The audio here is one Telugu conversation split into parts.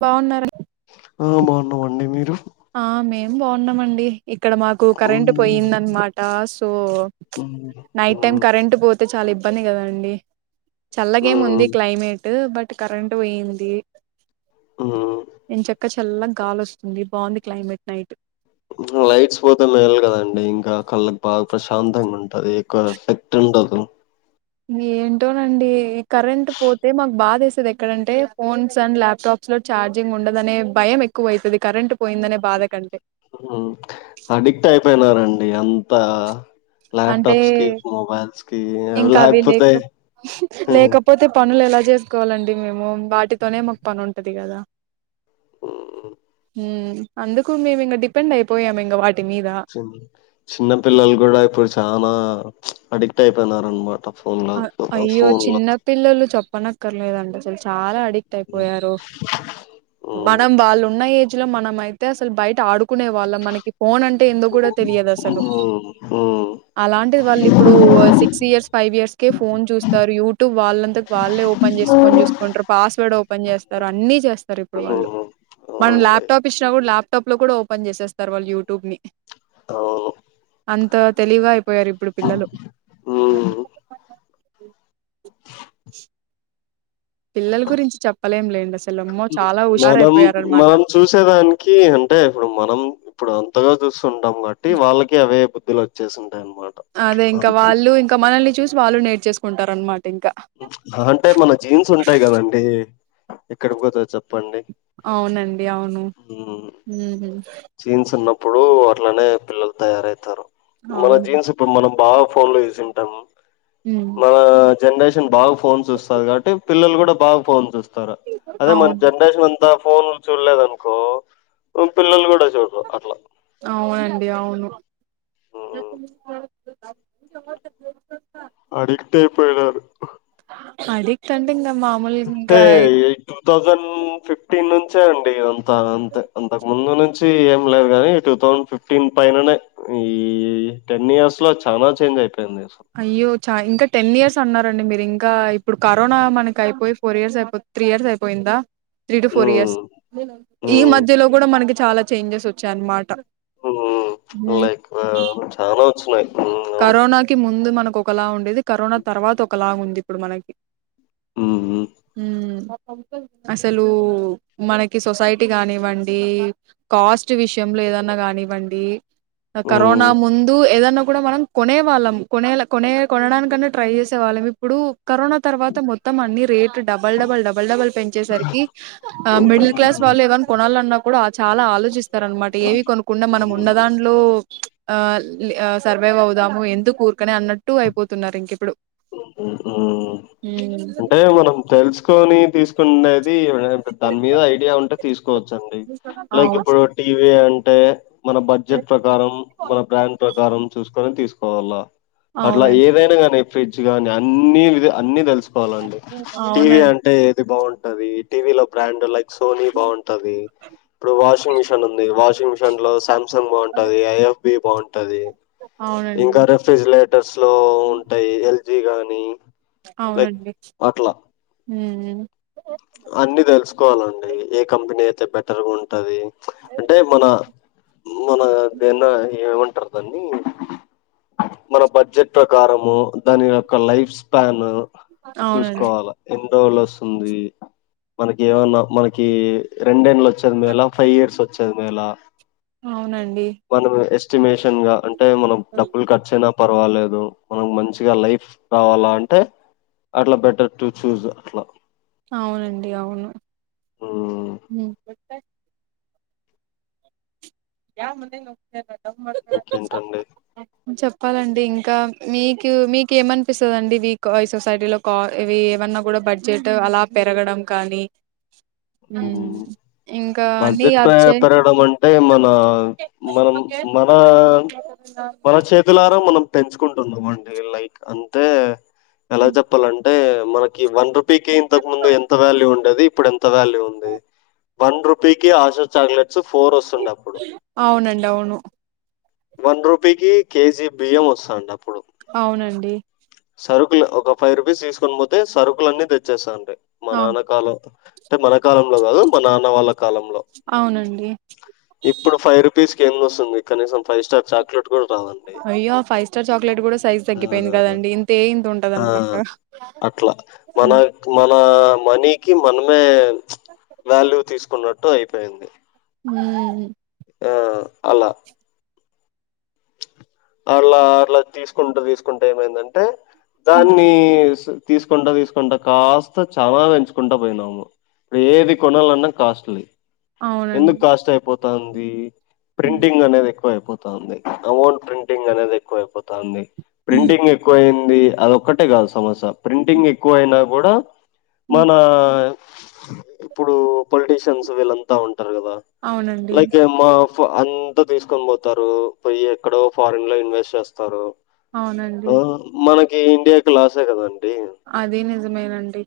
బావున్నార హ్మ్ బాన్నామండి మీరు ఆ మేం బాన్నామండి ఇక్కడ మాకు కరెంట్ మ్మ్. పోయిందనమాట సో మ్మ్. నైట్ టైం మ్మ్. కరెంట్ పోతే చాలా ఇబ పని కదా అండి మ్మ్. చల్లగేముంది క్లైమేట్ బట్ కరెంట్ పోయింది హ్మ్ చల్లగ్ గాలి వస్తుంది బాగుంది క్లైమేట్ నైట్ లైట్స్ పోతే మేల్ కదండి ఇంకా కళ్ళకి బాగా ప్రశ్ శాంతంగా ఉంటది ఎక్కువ ఎఫెక్ట్ ఉండదు ఏంటోనండి ఈ కరెంట్ పోతే మాకు బాధేస్తది ఎక్కడంటే ఫోన్స్ అండ్ ల్యాప్టాప్స్ లో ఛార్జింగ్ ఉండదనే భయం ఎక్కువ అయితది. కరెంట్ పోయిందనే బాధ కంటే. పెనారండి అంతా అంటే ల్యాప్టాప్స్ కి మొబైల్స్ కి ఇంకా అవి లేకపోతే లేక మ్మ్. లేకపోతే పనులు ఎలా చేసుకోవాలండి మేము వాటితోనే మాకు పని ఉంటది కదా [unintelligible] అందుకు మేము ఇంకా డిపెండ్ అయిపోయాం ఇంకా వా చిన్న పిల్లలు కూడా ఇప్పుడు చనా అడిక్ట్ అయిపోయినార అనమాట ఫోన్ల అయ్యో ఫోన్ల చిన్న పిల్లలు చెప్పన అకర్లేదండి చాలా అడిక్ట్ అక్ట్ అయిపోయారు మనం వాళ్ళు ఉన్నా లో మనం అతే అసలు బయట ఆడు కునే వాళ్ళం మనకి ఫోన్ అంటే ఎందు కూడా తెలియదు అసలు అలాంటిది వాళ్ళు ఇప్పుడు six years five years phone చూస్తారు యూ ట్యూబ్ వాళ్ళంతట వల్లే ఓపెన్ చేసుకొని చూసుకుంటారు పాస్వర్డ్ ఓపెన్ చేస్తారు అని చేస్తారు ఇప్పుడు వాళ్ళు మన అవునండి లాప్టాప్ ఇచిన ఇప్పుడు ల్యాప్టాప్ లో కూడా ఓపెన్ చేసేస్తారు వాళ్ళు యూట్యూబ్ ని అవు అంత తెలివిగా పోయారు ఇప్పుడు పిల్లలు హ్మ్. పిల్లల గురించి చెప్పలేం లేండి అసలు అమ్మో చాలా మనం హుషారయిపోయారనమాట మనం చూసేదానికి అంటే ఇప్పుడు మనం ఇప్పుడు అంతగా ఉంటాం కాట్టి వాళ్ళకి అవే వ వచ్చేస అదే ఇంకా వాళ్ళు ఇంకా మనల్ని చూసి వాళ్ళు నేర్చేసుకుంటా అన్నమాట అంటే మన జీన్స్ ఉంటాయి కదండి ఎక్కడకి పోత చెప్ప అవునండి అవును ఇప్పుడు అట్లనే పిల్లలు తయారవుతారు మన అవును జీన్స్ ఇప్పుడు మనం బాగా ఫోన్ లో చుసింటాము మ్మ్ జనరేన్ బాగు ఫోన్స్ చుస్తారు కాబట్టి పిల్లలు కూడా బాగా ఫోన్స్ చుస్తారు అదే మన అవును జనరేషన్ అంతా ఫోన్ ను చూడలేదు అనుకో పిల్లలు కూడా చూడరు అట్లా అవునండి అవును హ్మ్. అడిక్టే అయిపోయారు అడిక్ట్ [unintelligible] టె ఇంకా టూ థౌజండ్ ఫిఫ్టీన్ ను చేయవు అంత అంత అంత ముందు ఏం లేదు కానీ టూ థౌసండ్ ఫిఫ్టీన్ పైననే ఈ టెన్ ఇయర్స్ లో చానా చేంజ్ అయిపోంది అయ్యో చ ఇంక టెన్ ఇయర్స్ అన్నారండి మీరు ఇంకా ఇప్పుడు కరోనా మనకి అయిపోయి ఫోర్ ఇయర్స్ అయిపో త్రీ ఇయర్స్ అయిపోయిందా త్రీ టు ఫోర్ ఇయర్స్ హ్మ్. ఈ హ్మ్. మధ్యలో కూడా మనకి చాలా చేంజెస్ వచ్చాయన్నమాట హమ్ లైక్ ఆ చాలా సున్నయి కరోనాకి ముందు మనం క్కొక్కలా ఉండేది కరోనా తర్వాత ఒకలాగ ఉంది ఇప్పుడు మనకి హ్మ్. హమ్ అసలు మనకి సొసైటీ కానివ్వండి కాస్ట్ విషయంలో ఏదన్న కానివ్వండి కరోనా హ్మ్. ముందు ఏదన్న కూడ మనం కొనే వాళ్ళం కొనే కొనే కొనడానికన్నా ట్రై చేసే వాళ్ళం ఇప్పుడు కరోనా తర్వాత మొత్తం అన్ని rate double double double double పెంచేసరికి ఆ హ్మ్. మిడిల్ హ్మ్. క్లాస్ వాళ్ళు ఏవన్నా కొనాలన్నా కూడా చాలా ఆలోచిస్త స్తార అనమాట ఏవి కొనకుండా మనం హ్మ్. ఉన్న దాంట్లో ఆ సర్వేవవుద్ దము ఎందుకు ఊరకనే అన్నట్టు అయిపోతున్నారు ఇంక ఇప్పుడు అంటే మనం తెలుసుకొని తీసుకు తున్నది దని మీద ఐడియా ఉంటే తీసుకోవచ్చండి లైక్ అవును ఇప్పుడు టీవీ అంటే మన బడ్జెట్ ప్రకారం మన బ్రాండ్ ప్రకారం చూసుకొని తీసుకోవల్ల అట్లా అవునండి ఏదైన గానీ గాని అన్ని వి అన్ని తెలుసు పోవాలండి టీవీ అవునండి అంటే ఏది బాగుంట ది టీవీలో బ్రాండ్ల అయితే సోనీ బాగుంటది ఇప్పుడు వాషింగ్ మిషన్ ఉంది వాషింగ్ మిషన్ లో సామ్సంగ్ బాగుంటది ఐఎఫ్ బేబాం ఉంటది ఇంకా అవునండి రెఫ్రిజిరేటర్స్ లో ఉంటయి ఎల్ జీగానీ అవునండి హమ్ హమ్ అన్ని తెలుసుకోవాలండి ఏ కంపెనీ అయితే బెటర్గా ఉంటది అంటే మన మన దేన్న ఏమం దన్ని మన బడ్జెట్ ప్రకారము దాని ఒక లైఫ్ స్పాన్ అవునండి చూసుకోవాల లోవల్ వస్తుంది మనకి ఏమన్నా మనకి రెండేళ్ళ వచ్చది మేల ఫైవ్ ఇయర్స్ వచ్ చేదిమేలా అవునండి మనము ఎస్టిమేషన్ అంట అంటే మనం డబ్బులు కర్చ పర్వాలేదు మనకు మంచిగా లైఫ్ రావాలా అంటే అట్ల బెటర్ టు చూజ్ అట్ల అవునండి అవును హ్మ్. హమ్ యా మన నతా ఇంకేంటండి? చెప్పాలండి ఇంకా మీకు మీకు ఏమనిపిస్తుందండి ఈ సొసైటీలో కా ఇవి ఏమన్నా కూడా బడ్జెట్ అలా పెరగడం కానీ హమ్ హ్మ్. బడ్జెట్ పెరగడం అంటే మన మనం మన మన చేతులార మనం పెంచుకుంటునం అండి లైక్ అంతే ఎలా చెప్పాలండి అంటే మనకి ఇ వన్ రూపీకి ఇంతక ముందు ఎంత వాల్యూ ఉండేది ఇప్పుడు ఎంత వాల్యూ ఉంది వన్ రూ పికి ఆశ చాక్లెట్ ఫోర్ వస్తుండ అప్పుడు అవునండి అవును వన్ రూపీ కి కె జి బియ్యం ఒస్తాంద్ అప్ అవునండి సరుకులు ఒక ఫైవ్ రూపీస్ తీసుకొని పోతే సరుకులన్నీ తెచ్చేస్తా అంతే మా అ నాన్నకాల అంటే మన కాలంలో కాదు మన నాన్న వాళ్ళ కాలంలో అవునండి ఇప్పుడు ఫై రుప్ రూపీస్ కి ఏం వస్తుంది కనీసం ఫైవ్ స్టార్ చాక్లెట్ కూడా రాదండి అయ్యో ఫైవ్ స్టార్ చాక్లెట్ కూడా సైజ్ ఆ! తగ్గిపోయింది కదండి ఇ ఆ అట్లా మన ఉమ్ మన మనీకి మనమే వాల్యూ తీసుక్ కొన్నట్టు అయిపోయింది ఉమ్ ఆ అలా అల అట్లా తీసుకుంటూ తీసుకుంటే ఏమైందంటే దాన్ని తీసుకుంట తీసుకుంటా కాస్త చాలా పెంచుకుంటా పోయినాము ఏది కొనాలన్నా కాస్ట్లీ అవునండి ఎందుక్ కాస్ట్ అయిపోత్ తంది ప్రింటింగ్ అనారు త అయిపోతంది అమౌంట్ ప్రింట్ టింగ్ అనేది ఎక్కువ అైపోతుంది ప్రింటింగ్ ఎక్కువైన్ ఉం అది ఒక్కటే కాదు సమస్య ప్రింటింగ్ ఎక్కువ అయినా కూడా మనా ఇప్పుడు పొలిటీషియన్స్ వీళ్ళంతా ఉంట్ టర్ ఆయనబదా అవునండి లైక్ మా అంతా తీసుకని పోతారు పోయి ఎక్కడో ఫారెన్ లో ఇన్వెస్ట్ చేస్తారు అవునండి ఆ మన ఇండియా లాస్ ఎ కదాండి అది నిజమేనండి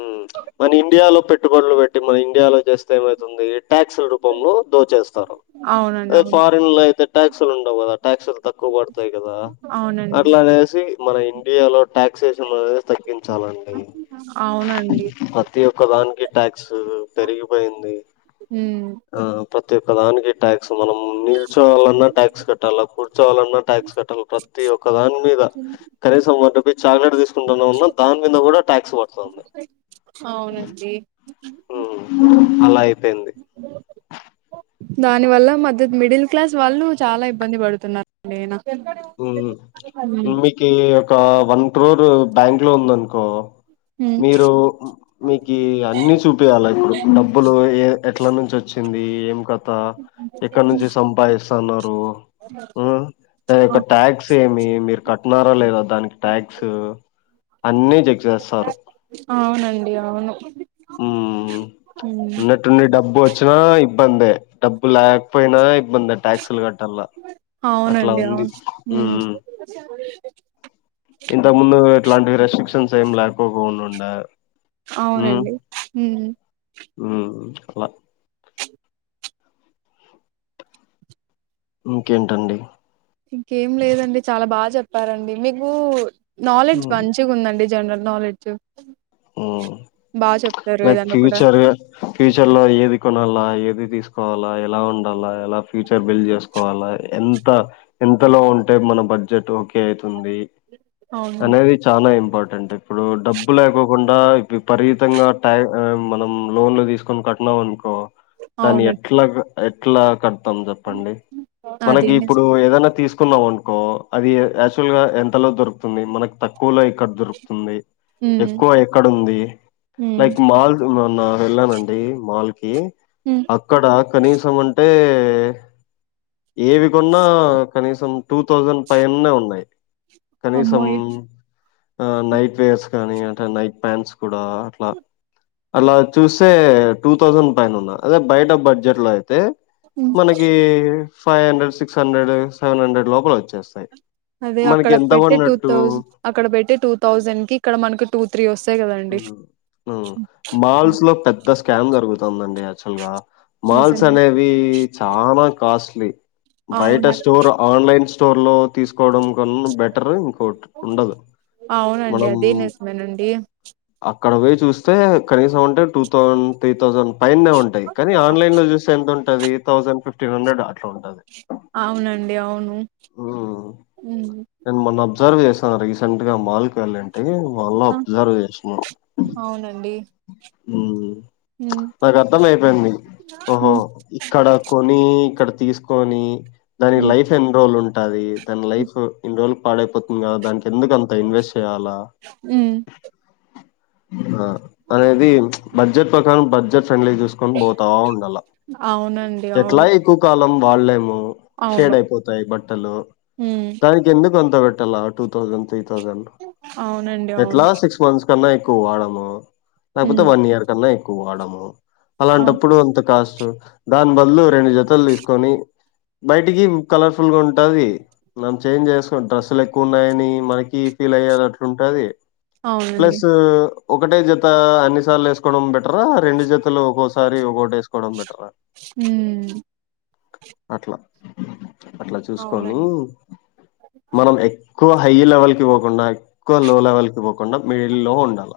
ఉమ్ మన ఇండియాలో పెట్టుబడులు పెట్టి మన ఇండియాలో జేస్త్ తుంది ఏ ట్యాక్స్ల రూపంలో దోచేస్తారు అవునండి అదే అవును ఫారిన్ లో అయితే ట్యాక్సులు ఉండవు కదా ట్యాక్సులు తక్కువ పడతాయి కదా అవునండి అట్లానేసి మన ఇండియాలో ట్యాక్స్ తగ్గించాలండి అవునండి ప్రతి ఒక్క దానికి ట్యాక్స్ పెరిగిపోయింది ఉమ్ ఆ ప్ర క్క దానికి ట్యాక్స్ మనం నిల్చోవాళన్నా ట్యాక్స్ కట్టాల కూర్చోవాలన్నా ట్యాక్స్ కట్టాలి ప్రతి ఒక్క దాని మీద కనీసం వట చాక్లెట్ తీసుకుంటున్నా ఉన్నా దాని మీద కూడా టాక్స్ ప తంది అవునండి ఉమ్ అలా అయిపోయింది దాని వల్ల మధ్య మిడిల్ క్లాస్ వాళ్ళు చాలా ఇబ్బంది పడుతున్నారండి ఉమ్ ఉమ్, ఉమ్మి ఒక వన్ క్రోర్ బ్యాంక్ లో ఉంద అనుకో ఉమ్, మీరు మీకి అన్ని చూపియ్యాలా ఇప్పుడు డబ్బులు ఏ ఇంట్ల నుంచి వచ్చింది ఏం క పా ఎక్కడ నుంచి సంపాదిస్త తన అ యొక్క ట్యాక్స్ ఏమి మీరు కట్టినారా లేదా దానికి ట్యాక్స్ అన్ని చెక్ చేస్తారు అవునండి అవును ఉమ్, ఉన్నట్టుండి డబ్బు వచ్చ చానా ఇబ్బందే డబ్ లేకపోయినా ఇబ్బంది ట్యాక్సులు కట్టల్ల అలా అవునండి ఉంది అవును ఉమ్ ఇంతకు ముందు ఇట్లాంటి రెస్ట్రిక్షన్ ఏం లేకపో కోకునుండ అవునండి ఉ ఉమ్ అలా ఇంకేంటండి ఇంకేం లేదండి చాలా బాగా చెప్పారండి మీకు నాలెడ్జ్ మంచిగా ఉందండి జనరల్ నాలెడ్జ్ ఉమ్ బాగా చెప్తారు లైక్ ఏదన్నా కూడా ఫ్యూచర్ ఫ్యూచర్ లో ఏది కొనల్ల ఏది తీసు వాల ఎలా ఉండల్ల ఎలా ఫ్యూచర్ బిల్డ్ చేసుకోవాలా ఎంత ఎంతలో ఉంటే మన బడ్జెట్ ఓకే అయితు తుంది అవునండి అనేది చాలా ఇంపార్టెంట్ అంటే ఇప్పుడు డబ్బు లేకో కుండా ఇ విపరీతంగా టైమ్ మనం లోన్లు తీసుకొని కట్టినాం అనుకో దాని అవునండి ఎట్లాగా ఎట్ ఎట్లగా తం చెప్పండి అదే మనకి ఇప్పుడు నిజం ఏదైనా తీసు తీసుకున్నాం అనుకో అది యాక్చువల్ గా ఎంతలో దొరుకుతుంది మనకు తక్ తక్కువలో ఎక్కడ దొరుకుతుంది ఉమ్ ఎక్కు ఎక్కడ ఉంది ఉమ్ లైక్ మాల్ మొన్న వెళ్ళానండి మాల్ కి ఉమ్ అక్కడ కనీసం అంటే ఏవి కొన్నా కనీసం టూ థౌజండ్ పైన్నే ఉన్నాయి కనీసం అమ్మోయ్ ఆ నైట్ వేర్స్ కానీ నైట్ ప్యాంట్స్ కూడా అట్లా అలా చూస్తే టూ థౌసండ్ పైన ఉన్న అదే బయట బడ్జెట్ లో అయి తే ఉమ్ మనకి five hundred six hundred seven hundred లోపల వచ్చేస్తాయి అదే మనకి అక్కడ ఎంత పెట్టే టూ పడినట్టు థౌజ అక్కడ పెట్టే టూ థౌజన్ కి ఇక్కడ మనకు టూ త్రీ వస్తాయి కదండి ఉ మాల్స్ లో పెద్ద స్కామ్ జరుగు జరుగుతుందడి యాక్చువల్గా మాల్స్ నిజమే అనేవి చాలా కాస్ట్లీ బయట అవును స్టోర్ ఆన్లైన్స్ స్టోర్ లో తీసుకోవడం కన్నా బెటర్ ఇంకోట్ ఉండదు అవునండి మనం అదే నిజమేనండి అక్కడ పోయి చూస్తే కనీసం అంటే టూ థౌసండ్ త్రీ థౌసండ్ పైన్నే ఉంటాయి కానీ అ- ఆన్లైన్ లో చూస్తే ఎంత ఉంట ఉంటది దతౌసండ్ ఫిఫ్టీన్ హండ్రెడ అట్లా ఉంటది అవునండి అవును ఊ ఉమ్ నేను మొన్న అబ్జర్వ్ చేస్థన్న రీసెంట్ గా మాల్కు వెళ్ళింటే ఏ ఆ అల్లప్ అవునండి ఊ ఉమ్ నాకు అర్థం అయిపోయింది ఓహో ఉమ్ ఇక్కడ కొని ఇక్కడ తీసుకొనీ దానికి ఉమ్ లైఫ్ ఎన్ని రోజులుంటుంది. టాది దాని లైఫ్ ఇన్ని రోజులు పాడైపోతుంది కాదా దానికి ఎందుకుంత ఇన్వెస్ట్ చేయాల ఉమ్, ఆ అనేది బడ్జెట్ ప్రకారం బడ్జెట్ అండ్లి చూసుకని పోతా ఉండాల అవునండి ఎట్లా అవును ఎక్కువ కాలం వాళ్ళెము షేడ్ అవును అయిపోతాయి బట్టలు ఉమ్ దానికి ఎందుకు ఎందుకంత బెట్టాల టూ తౌసండ్ త్రీ తౌ థౌసాండ్ అవునండి ఎట్లా అవును లాస్ట్ సిక్స్ మంత్స్ కన్నా ఎక్కువ వాడము తగ్గుతే ఉమ్ వన్ ఇయర్ కన్న ఎక్కువాడము అవు అలాంటప్పుడు అంత కాస్ట్ దాని బదులు రెండు జతలు తీసుకొని బయటికి కలర్ఫుల్ గా ఉంటది మనం చేంజ్ చేసుకుని డ్రెస్సులు ఎక్కువ ఉన్నాయని మనకి ఫీల్ అయ్యే అట్లుంటది అవునండి ప్లస్ ఒకటే జత అన్నిసార్లు వేసుకోవడం బెటరా రెండు జతలు ఒక్కోసారి ఒకటి వేసుకో ఊ అట్లా అట్లా చూసుకొని అవునండి మనం ఎక్కువ హై లెవెల్కి పోకుండా ఎక్కువ లో లెవెల్కి పోకు కకుండా మిడిల్ లో ఉండాల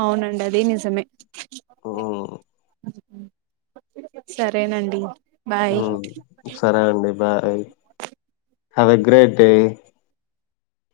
అవునండి అది నిజమే ఆ సరేనండి బాయ్ ఊ సరే అండి బాయ్ హవే గ్రేట్ డే